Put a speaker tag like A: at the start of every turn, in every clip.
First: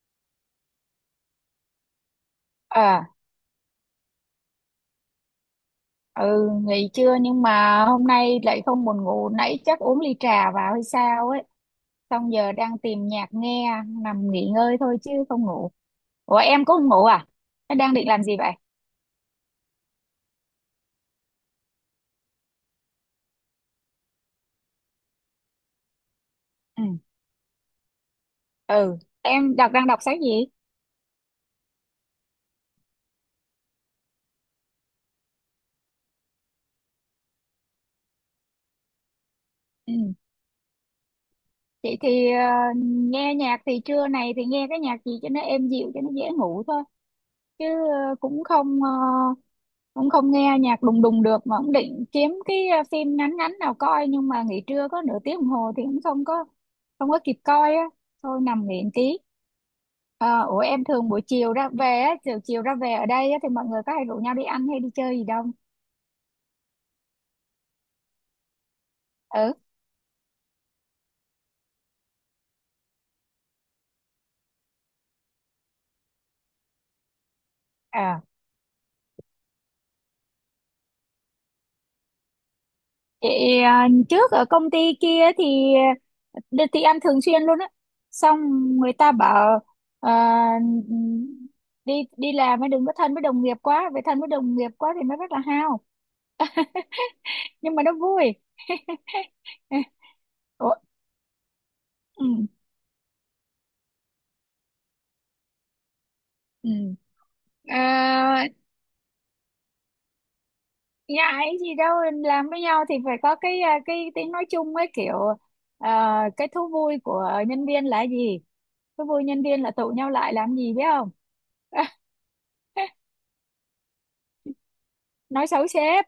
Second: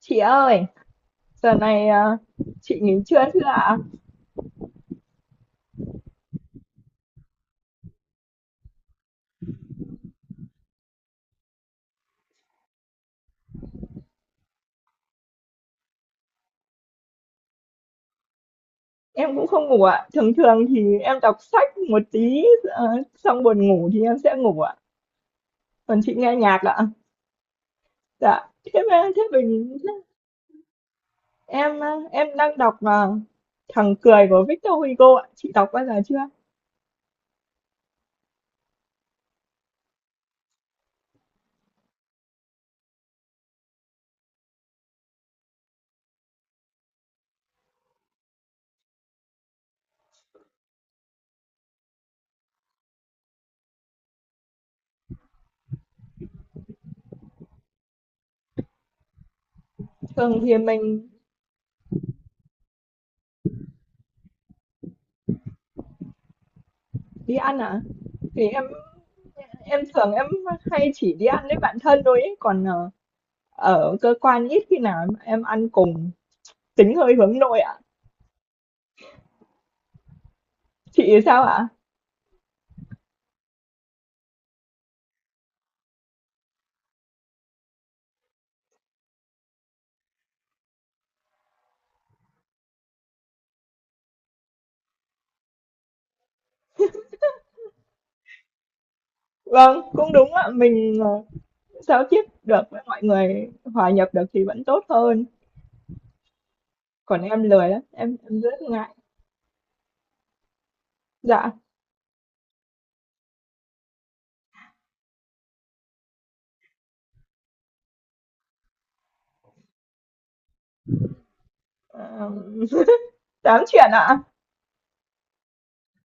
A: Chị ơi, giờ này chị nghỉ
B: À,
A: trưa chưa ạ?
B: ừ, nghỉ trưa nhưng mà hôm nay lại không buồn ngủ, nãy chắc uống ly trà vào hay sao ấy. Xong giờ đang tìm nhạc nghe, nằm nghỉ ngơi thôi chứ không ngủ. Ủa em có ngủ à? Thế đang định làm gì vậy?
A: Em cũng không ngủ ạ. Thường thường thì em đọc sách một tí ờ, xong buồn ngủ thì em sẽ ngủ ạ. Còn chị nghe nhạc
B: Ừ,
A: ạ. Dạ. Thế mà
B: ừ,
A: thế
B: em
A: mình
B: đang đọc sách gì?
A: em à, em đang đọc à, Thằng cười của Victor Hugo ạ. Chị đọc bao giờ chưa?
B: Ừ, chị thì nghe nhạc thì trưa này thì nghe cái nhạc gì cho nó êm dịu cho nó dễ ngủ thôi. Chứ ờ, cũng không ờ, cũng không nghe nhạc đùng đùng được, mà cũng định kiếm cái phim ngắn ngắn nào coi, nhưng mà nghỉ trưa có nửa tiếng đồng hồ thì cũng không có, không có kịp coi á, thôi nằm nghỉ một tí.
A: Thường
B: Ờ,
A: thì
B: Ủa em
A: mình
B: thường buổi chiều ra về á, chiều chiều ra về ở đây á, thì mọi người có hay rủ nhau đi ăn hay đi chơi gì đâu?
A: đi ăn ạ. Thì
B: Ừ.
A: em thường em hay chỉ đi ăn với bạn thân thôi ấy. Còn ở cơ quan ít khi nào em ăn cùng, tính hơi hướng nội ạ.
B: À.
A: Chị sao ạ?
B: Vậy, trước ở công ty kia thì thì ăn thường xuyên luôn á, xong người ta bảo, à, đi đi làm mới đừng có thân với đồng nghiệp quá, vậy thân với đồng nghiệp quá thì nó rất là hao, nhưng mà nó vui.
A: Vâng, cũng đúng ạ,
B: Ủa,
A: mình, giao tiếp
B: ừ,
A: được với mọi người, hòa nhập được thì vẫn tốt hơn,
B: ừ.
A: còn em lười lắm, em
B: À,
A: rất ngại. Dạ,
B: ngại gì đâu, làm với nhau thì phải có cái, cái tiếng nói chung ấy, kiểu cái thú vui của nhân viên là gì, thú vui nhân viên là tụ nhau lại làm gì biết không,
A: ờ, tám chuyện ạ,
B: nói xấu sếp.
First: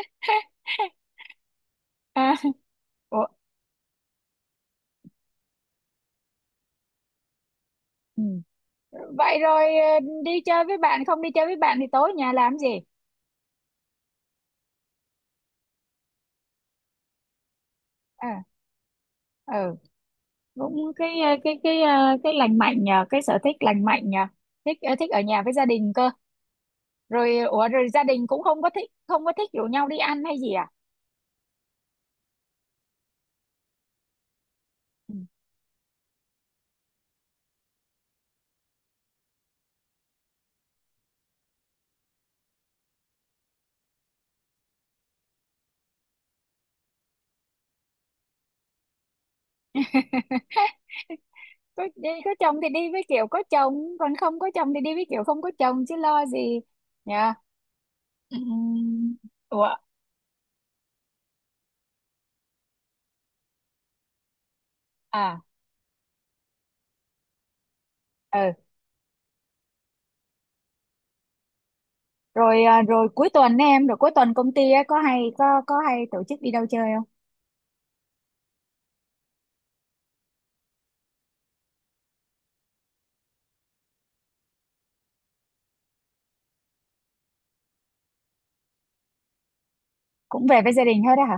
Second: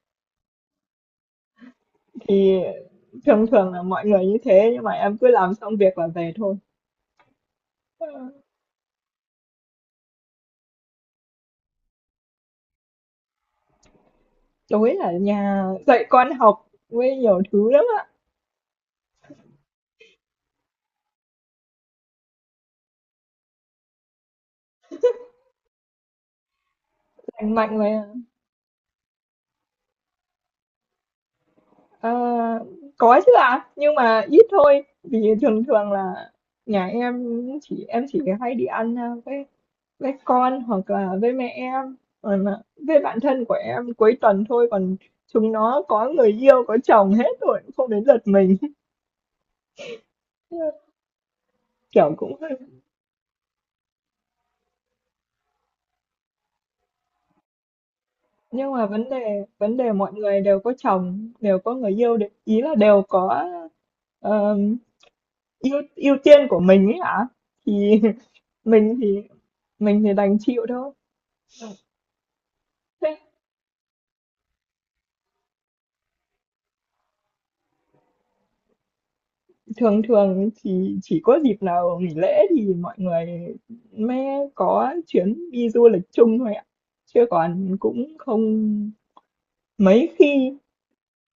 B: À,
A: thì
B: Ủa,
A: thường thường là mọi người như thế nhưng mà em cứ làm xong việc là về thôi. Ờ,
B: ừ. Vậy rồi đi chơi với bạn, không đi chơi với bạn thì tối nhà làm gì?
A: tối ở nhà dạy con học với nhiều thứ lắm ạ,
B: À, ừ, cũng cái cái lành mạnh nhờ, cái sở thích lành mạnh nhờ, thích, thích ở nhà với gia đình cơ. Rồi
A: lành
B: ủa,
A: mạnh
B: rồi gia
A: mà.
B: đình cũng không có thích, không có thích rủ nhau đi ăn hay gì à.
A: Ờ, có chứ ạ, nhưng mà ít thôi,
B: Ừ.
A: vì thường thường là nhà em, em chỉ hay đi ăn, a, với con hoặc là với mẹ em, còn là với bạn thân của em cuối tuần thôi, còn chúng nó có người yêu có chồng hết rồi không đến lượt mình.
B: Có, đi,
A: Kiểu
B: có
A: cũng hơi,
B: chồng thì đi với kiểu có chồng, còn không có chồng thì đi với kiểu không có chồng, chứ lo gì nhờ.
A: nhưng mà vấn
B: Ừm,
A: đề
B: ủa,
A: vấn đề mọi người đều có chồng đều có người yêu ý là đều có, ờm,
B: à,
A: ưu ưu tiên của mình ấy hả, thì
B: ừ,
A: mình thì mình thì đành chịu thôi.
B: rồi, à, rồi cuối tuần ấy em rồi cuối tuần công ty á, có hay có hay tổ chức đi đâu chơi không?
A: Thường thường thì chỉ có dịp nào nghỉ lễ thì mọi người mới có chuyến đi du lịch chung thôi ạ, chứ còn cũng không mấy
B: Cũng
A: khi.
B: về với gia đình hết á hả?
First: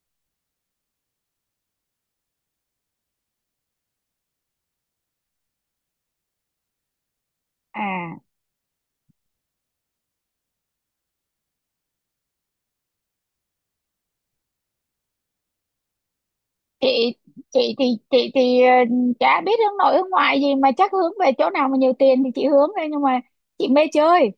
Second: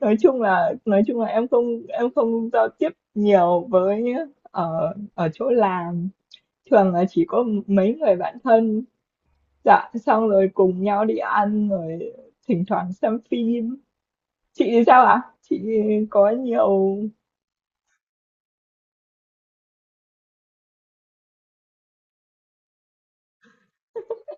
A: Nói chung là em không, em không giao tiếp nhiều với, ở ở chỗ làm thường là chỉ có mấy người
B: À,
A: bạn thân, dạ xong rồi cùng nhau đi ăn, rồi thỉnh thoảng xem phim. Chị thì sao ạ? Chị có nhiều
B: chị chị thì chị thì chả biết hướng nội hướng ngoại gì, mà chắc hướng về chỗ nào mà nhiều tiền thì chị hướng thôi, nhưng mà chị mê chơi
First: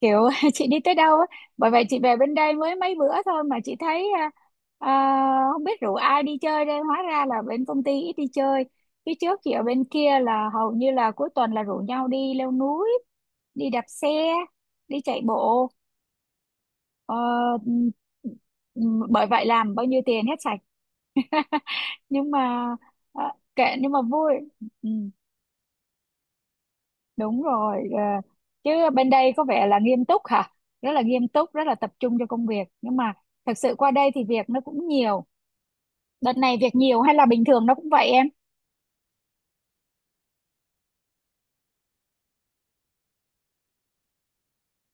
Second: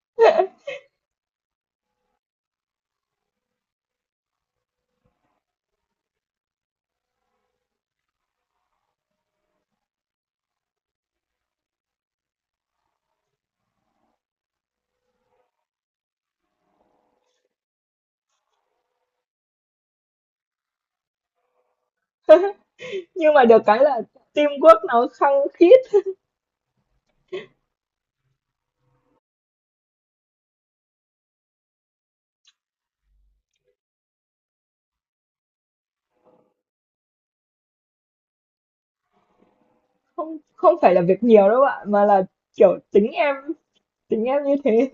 B: kiểu, chị đi tới đâu á, bởi vậy chị về bên đây mới mấy bữa thôi mà chị thấy, không biết rủ ai đi chơi đây, hóa ra là bên công ty ít đi chơi. Phía trước chị ở bên kia là hầu như là cuối tuần là rủ nhau đi leo núi, đi đạp xe, đi chạy bộ, ờ, ừ, bởi vậy làm bao nhiêu tiền hết sạch, nhưng mà ờ,
A: nhưng mà được
B: kệ,
A: cái
B: nhưng
A: là
B: mà vui.
A: teamwork
B: Ừ,
A: nó khăng khít.
B: đúng rồi, chứ bên đây có vẻ là nghiêm túc hả, rất là nghiêm túc, rất là tập trung cho công việc, nhưng mà thật sự qua đây thì việc nó cũng nhiều. Đợt này việc nhiều hay là bình thường nó cũng vậy em?
A: Không, không phải là việc nhiều đâu bạn, mà là, kiểu, tính em như thế.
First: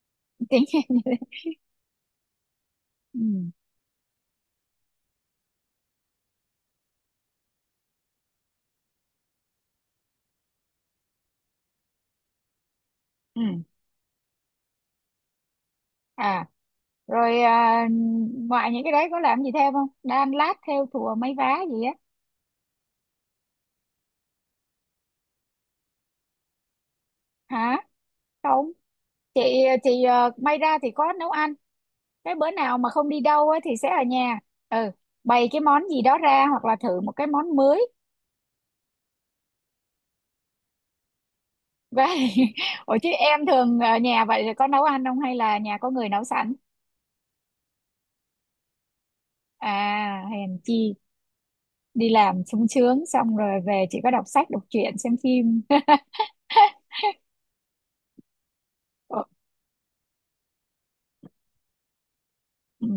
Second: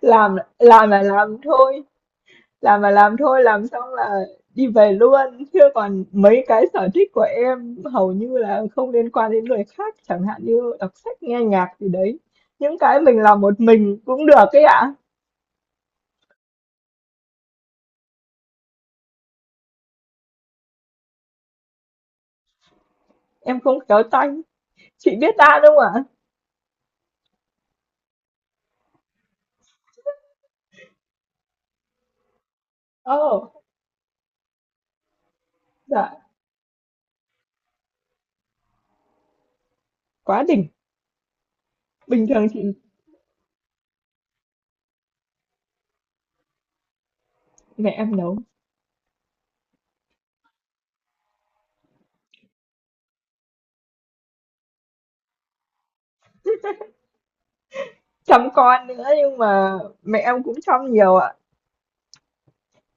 A: Làm
B: Tính
A: làm là làm thôi, làm là làm thôi,
B: ừ,
A: làm xong là đi về luôn, chứ còn mấy cái sở thích của em hầu như là không liên quan đến người khác, chẳng hạn như đọc sách, nghe nhạc gì đấy. Những cái mình làm
B: ừ.
A: một mình cũng được ấy ạ.
B: À, rồi, ngoài những cái đấy có làm gì thêm không, đan lát thêu thùa mấy vá gì á?
A: Em không khéo tay. Chị biết đan không ạ?
B: Hả, không, chị thì may ra thì có nấu ăn, cái bữa nào mà không
A: Ồ,
B: đi đâu á, thì sẽ ở nhà, ừ, bày cái món gì
A: dạ,
B: đó ra, hoặc là thử một cái món mới
A: quá đỉnh. Bình
B: vậy.
A: thường chị
B: Ủa chứ em thường ở nhà vậy thì có nấu ăn không, hay là nhà có người nấu sẵn?
A: mẹ em nấu,
B: À, hèn chi, đi làm sung sướng, xong rồi về chỉ có đọc sách đọc truyện xem phim.
A: chăm con nữa
B: Ờ,
A: nhưng mà mẹ em cũng chăm nhiều ạ.
B: ừ.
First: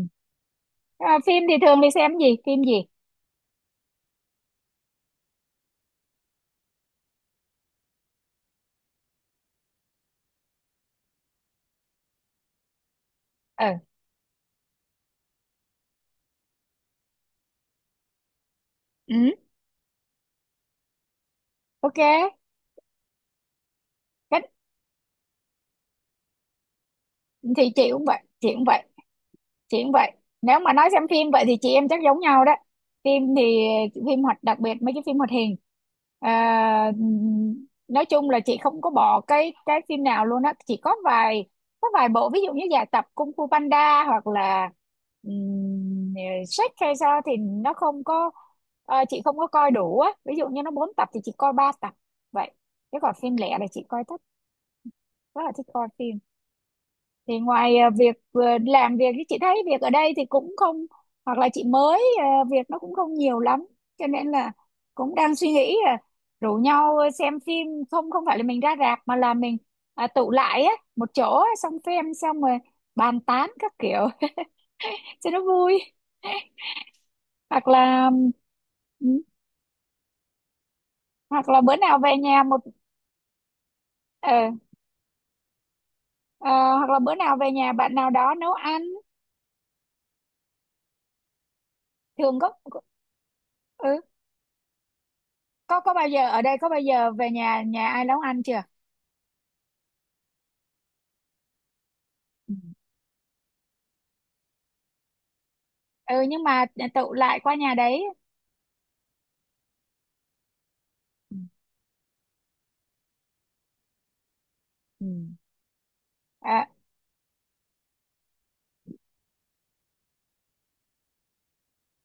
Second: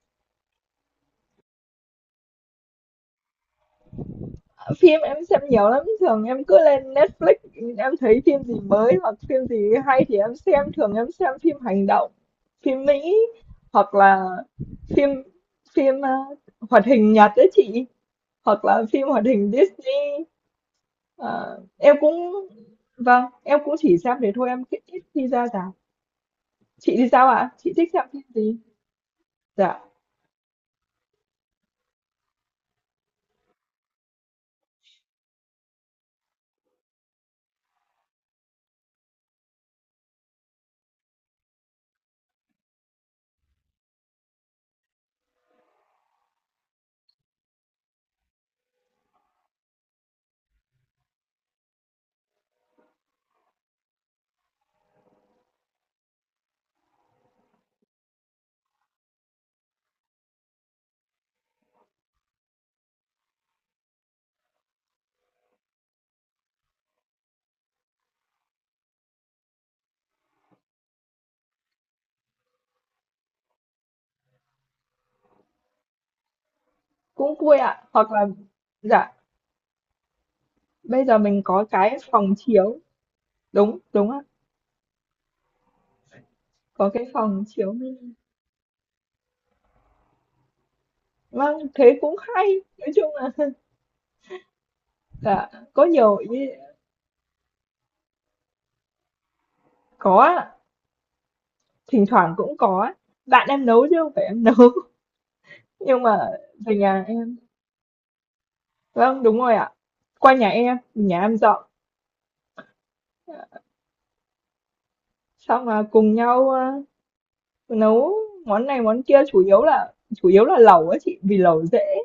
B: À, phim thì thường đi xem gì, phim gì?
A: Phim em xem nhiều lắm, thường em cứ lên Netflix, em thấy phim gì mới hoặc phim gì hay thì em xem, thường em xem phim hành động, phim Mỹ,
B: Ừ,
A: hoặc là phim phim ờ, hoạt hình Nhật đấy chị, hoặc là phim hoạt
B: ừ.
A: hình Disney. Ờ, em
B: Ok.
A: cũng vâng, em cũng chỉ xem thế thôi,
B: Cách-
A: em ít ít khi ra rạp. Chị thì sao ạ?
B: thì
A: Chị thích
B: chị
A: xem
B: cũng vậy,
A: phim
B: chị
A: gì?
B: cũng vậy
A: Dạ,
B: chị cũng vậy nếu mà nói xem phim vậy thì chị em chắc giống nhau đó. Phim thì, phim hoạt, đặc biệt mấy cái phim hoạt hình, à, nói chung là chị không có bỏ cái phim nào luôn á, chỉ có vài, có vài bộ ví dụ như dài tập, Kung Fu Panda hoặc là um, Shrek hay sao, thì nó không có, chị không có coi đủ á, ví dụ như nó 4 tập thì chị coi 3 tập vậy. Chứ còn phim lẻ là chị coi thích, rất là thích coi phim. Thì ngoài làm việc thì chị thấy việc ở đây thì cũng không, hoặc là chị mới, việc nó cũng không nhiều lắm, cho nên là cũng đang suy nghĩ là rủ nhau xem phim, không không phải là mình ra rạp mà là mình, à, tụ lại á một chỗ á, xong xem xong rồi bàn tán các kiểu, cho nó vui.
A: cũng vui
B: Hoặc
A: ạ, hoặc
B: là,
A: là
B: ừ,
A: dạ, bây giờ mình
B: hoặc là
A: có
B: bữa
A: cái
B: nào về
A: phòng
B: nhà một
A: chiếu, đúng đúng ạ,
B: ờ, ờ,
A: có
B: hoặc là
A: cái
B: bữa nào
A: phòng
B: về
A: chiếu
B: nhà bạn nào
A: mini.
B: đó nấu ăn
A: Vâng, thế cũng
B: thường
A: hay.
B: có.
A: Nói chung là
B: Ừ,
A: dạ, có
B: có bao
A: nhiều ý.
B: giờ ở đây có bao giờ về nhà nhà ai nấu ăn chưa?
A: Có ạ, thỉnh thoảng
B: Ừ,
A: cũng có á. Bạn em nấu chứ không phải em nấu. Nhưng mà
B: ừ, nhưng mà
A: về nhà
B: tụ
A: em.
B: lại qua nhà đấy.
A: Vâng, đúng rồi ạ. Qua nhà
B: Ừ,
A: em dọn.
B: ừ,
A: Xong là cùng nhau
B: à,
A: nấu món này món kia, chủ yếu là lẩu á chị, vì lẩu dễ,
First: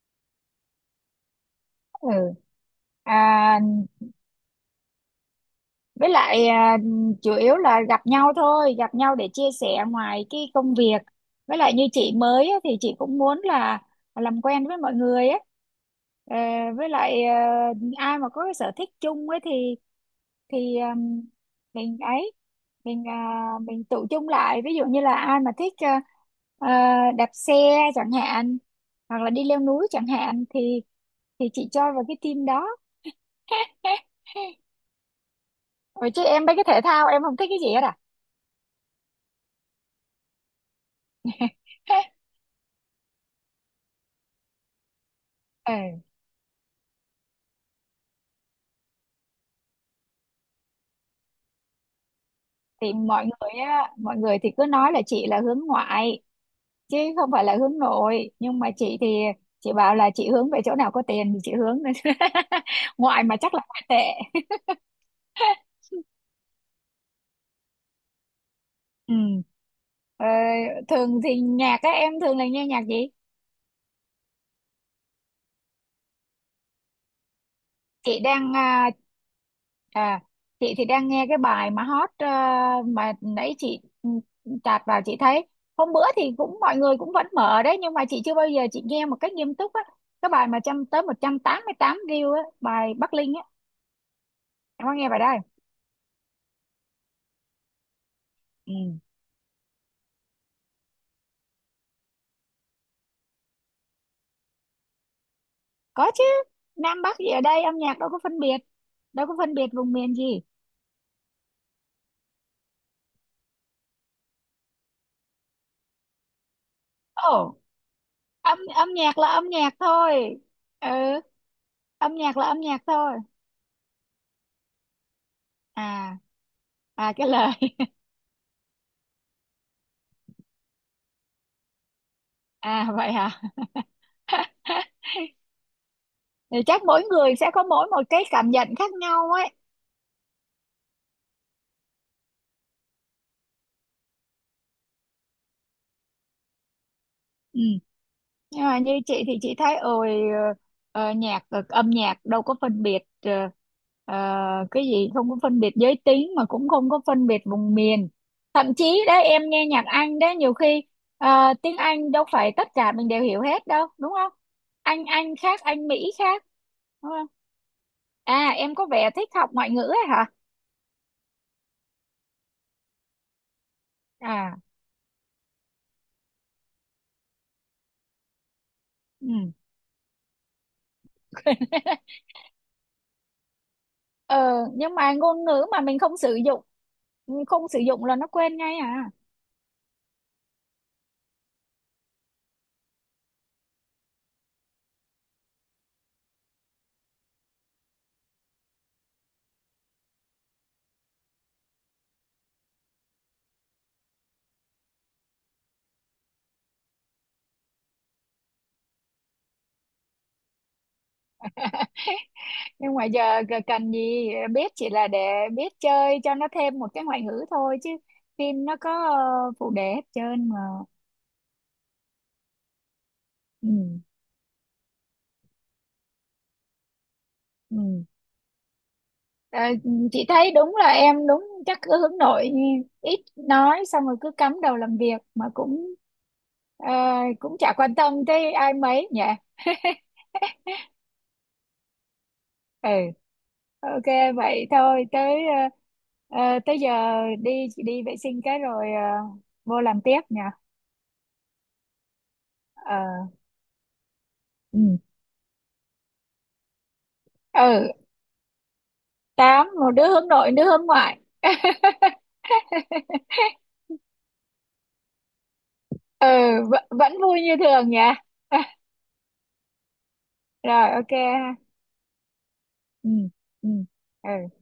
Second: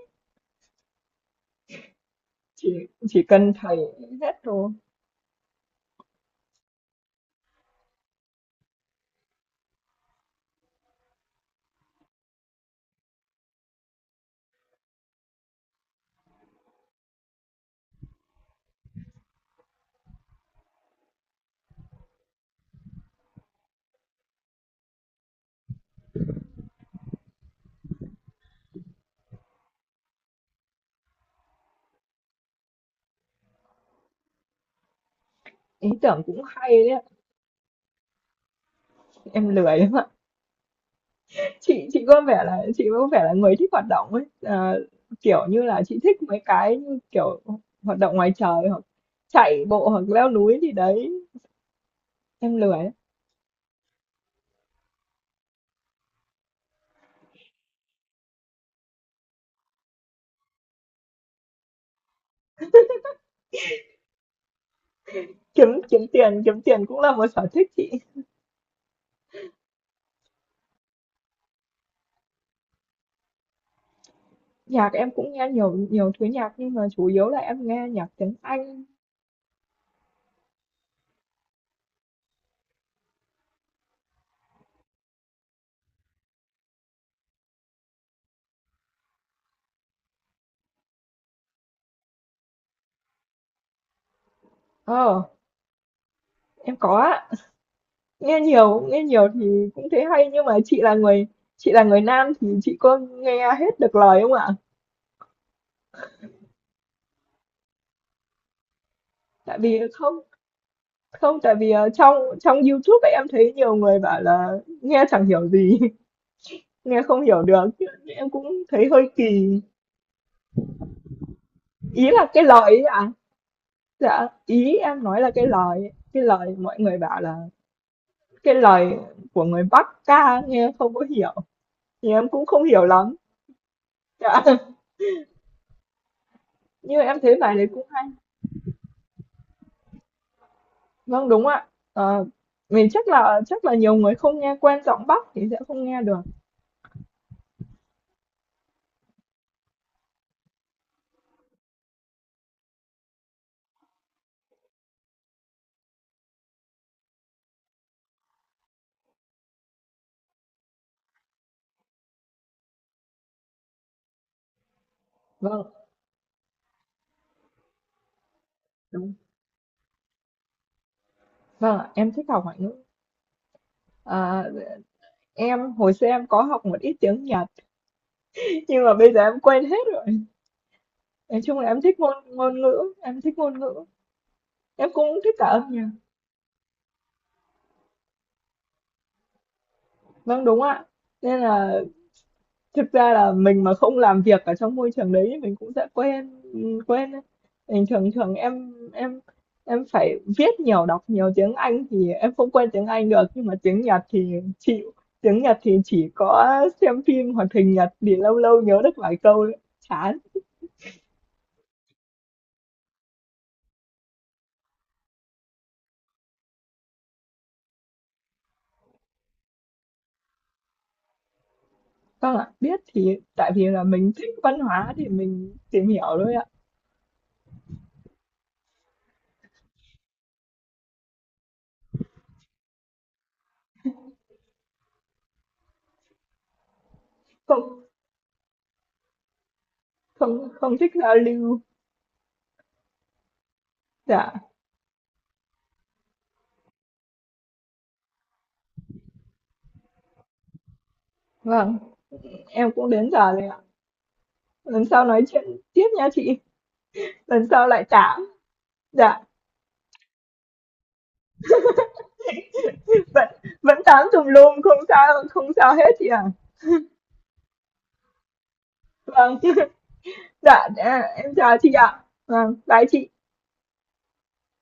B: ừ,
A: chỉ
B: à,
A: chỉ cần thầy hết đồ.
B: với lại chủ yếu là gặp nhau thôi, gặp nhau để chia sẻ ngoài cái công việc. Với lại như chị mới á, thì chị cũng muốn là làm quen với mọi người á. Ờ, với lại ai mà có cái sở thích chung ấy thì, thì um, mình ấy, mình tụ chung lại, ví dụ như là ai mà thích, đạp xe chẳng hạn, hoặc là đi leo núi chẳng hạn, thì chị cho vào cái team đó.
A: Ý
B: Ủa
A: tưởng
B: chứ
A: cũng
B: em mấy cái
A: hay
B: thể
A: đấy ạ.
B: thao em không thích cái gì hết à?
A: Em lười lắm ạ. Chị có vẻ là chị có vẻ là người thích hoạt động ấy, kiểu như
B: Ừ.
A: là, chị thích mấy cái như, kiểu, hoạt động ngoài trời hoặc chạy bộ hoặc leo núi gì đấy, em lười lắm.
B: Thì mọi người á, mọi người thì cứ nói là chị là hướng ngoại chứ không phải là hướng nội, nhưng mà chị thì, chị bảo là chị hướng về chỗ nào có tiền thì chị hướng, ngoại mà chắc là ngoại tệ.
A: Kiếm kiếm tiền cũng là một sở thích chị.
B: Ừ. Ờ, thường thì nhạc á, em thường là nghe nhạc gì?
A: Nhạc em cũng nghe nhiều, nhiều thứ nhạc nhưng mà chủ yếu là em nghe nhạc
B: chị
A: tiếng
B: đang
A: Anh.
B: à, à chị thì đang nghe cái bài mà hot, mà nãy chị, chạt vào chị thấy, hôm bữa thì cũng mọi người cũng vẫn mở đấy nhưng mà chị chưa bao giờ chị nghe một cách nghiêm túc á, cái bài mà trăm tới 188 view á, bài Bắc Linh á, em có nghe bài
A: Ờ,
B: đó không?
A: em có ạ. Nghe
B: Ừ.
A: nhiều nghe nhiều thì cũng thấy hay, nhưng mà chị là người, chị là người nam thì chị có nghe hết được lời không ạ?
B: Có chứ, Nam Bắc gì ở đây, âm nhạc đâu có phân biệt, đâu có phân
A: Tại
B: biệt
A: vì
B: vùng
A: không,
B: miền gì.
A: không, tại vì trong trong YouTube ấy, em thấy nhiều người bảo là nghe chẳng hiểu gì, nghe không hiểu
B: Ồ,
A: được. Chứ em cũng
B: âm
A: thấy
B: âm
A: hơi
B: nhạc là âm
A: kỳ.
B: nhạc thôi. Ừ,
A: Ý
B: âm
A: là
B: nhạc
A: cái
B: là âm
A: lời ấy
B: nhạc
A: à?
B: thôi.
A: Dạ, ý em nói là
B: À,
A: cái lời mọi người
B: à,
A: bảo
B: cái
A: là
B: lời.
A: cái lời của người Bắc ca nghe không có hiểu. Thì em cũng không hiểu
B: À vậy
A: lắm.
B: hả.
A: Dạ.
B: Thì chắc
A: Nhưng
B: mỗi
A: em thấy
B: người sẽ
A: bài
B: có
A: đấy cũng
B: mỗi một
A: hay.
B: cái cảm nhận khác nhau ấy.
A: Vâng, đúng ạ. Ờ, mình chắc là nhiều người không nghe quen giọng Bắc thì sẽ không nghe được.
B: Ừ. Nhưng mà như chị thì chị thấy, ôi, ờ, âm nhạc đâu có phân biệt, cái gì không có phân biệt giới tính, mà cũng không có phân biệt vùng miền. Thậm chí đó, em nghe nhạc Anh đó nhiều khi, tiếng Anh đâu phải tất cả mình đều hiểu hết đâu đúng không, Anh Anh khác,
A: Vâng,
B: Anh Mỹ khác, đúng không? À em có vẻ
A: đúng.
B: thích học ngoại ngữ ấy hả?
A: Vâng, ạ, em thích học ngoại ngữ. Ờ,
B: À,
A: hồi xưa em có học một ít tiếng Nhật, nhưng mà bây giờ
B: ừ.
A: em quên hết rồi. Nói chung là em thích ngôn ngôn ngữ, em thích ngôn ngữ,
B: Ờ,
A: em
B: nhưng mà
A: cũng thích
B: ngôn
A: cả âm
B: ngữ mà
A: nhạc.
B: mình không sử dụng, không sử dụng là nó quên ngay à.
A: Vâng đúng ạ. Nên là thực ra là mình mà không làm việc ở trong môi trường đấy thì mình cũng sẽ quên, đấy. Bình thường thường em phải viết nhiều, đọc nhiều tiếng Anh thì em không quên tiếng Anh được, nhưng mà tiếng Nhật thì chịu. Tiếng Nhật thì chỉ có xem phim hoạt hình Nhật thì lâu lâu nhớ được vài câu, ấy. Chán.
B: Nhưng mà giờ cần gì biết, chỉ là để biết chơi cho nó thêm một cái ngoại ngữ thôi, chứ phim nó có phụ đề hết trơn mà.
A: Vâng ạ, biết thì tại vì
B: Ừ,
A: là mình thích văn hóa thì mình tìm hiểu thôi ạ.
B: ừ. Ờ, chị thấy đúng là em chắc cứ hướng nội, ít nói, xong rồi cứ cắm đầu làm việc, mà cũng, ờ, cũng chả
A: Không,
B: quan tâm tới ai mấy nhỉ.
A: không không thích giao lưu.
B: Ừ, ok.
A: Dạ,
B: Vậy thôi tới, tới giờ đi đi vệ sinh cái rồi, vô làm tiếp nha.
A: vâng, em cũng
B: Ờ,
A: đến giờ rồi ạ. Lần
B: ừ,
A: sau nói chuyện tiếp nha chị. Lần sau lại
B: ừ,
A: tám. Dạ,
B: tám một đứa hướng nội đứa hướng ngoại.
A: vẫn, vẫn tám tùm lum, không sao không sao hết chị ạ.
B: Ừ, vẫn vui như thường nhỉ.
A: Vâng. Dạ,
B: Rồi, ok
A: em chào
B: ha.
A: chị ạ. Vâng, bye chị.
B: Ừ, ừ, ừ.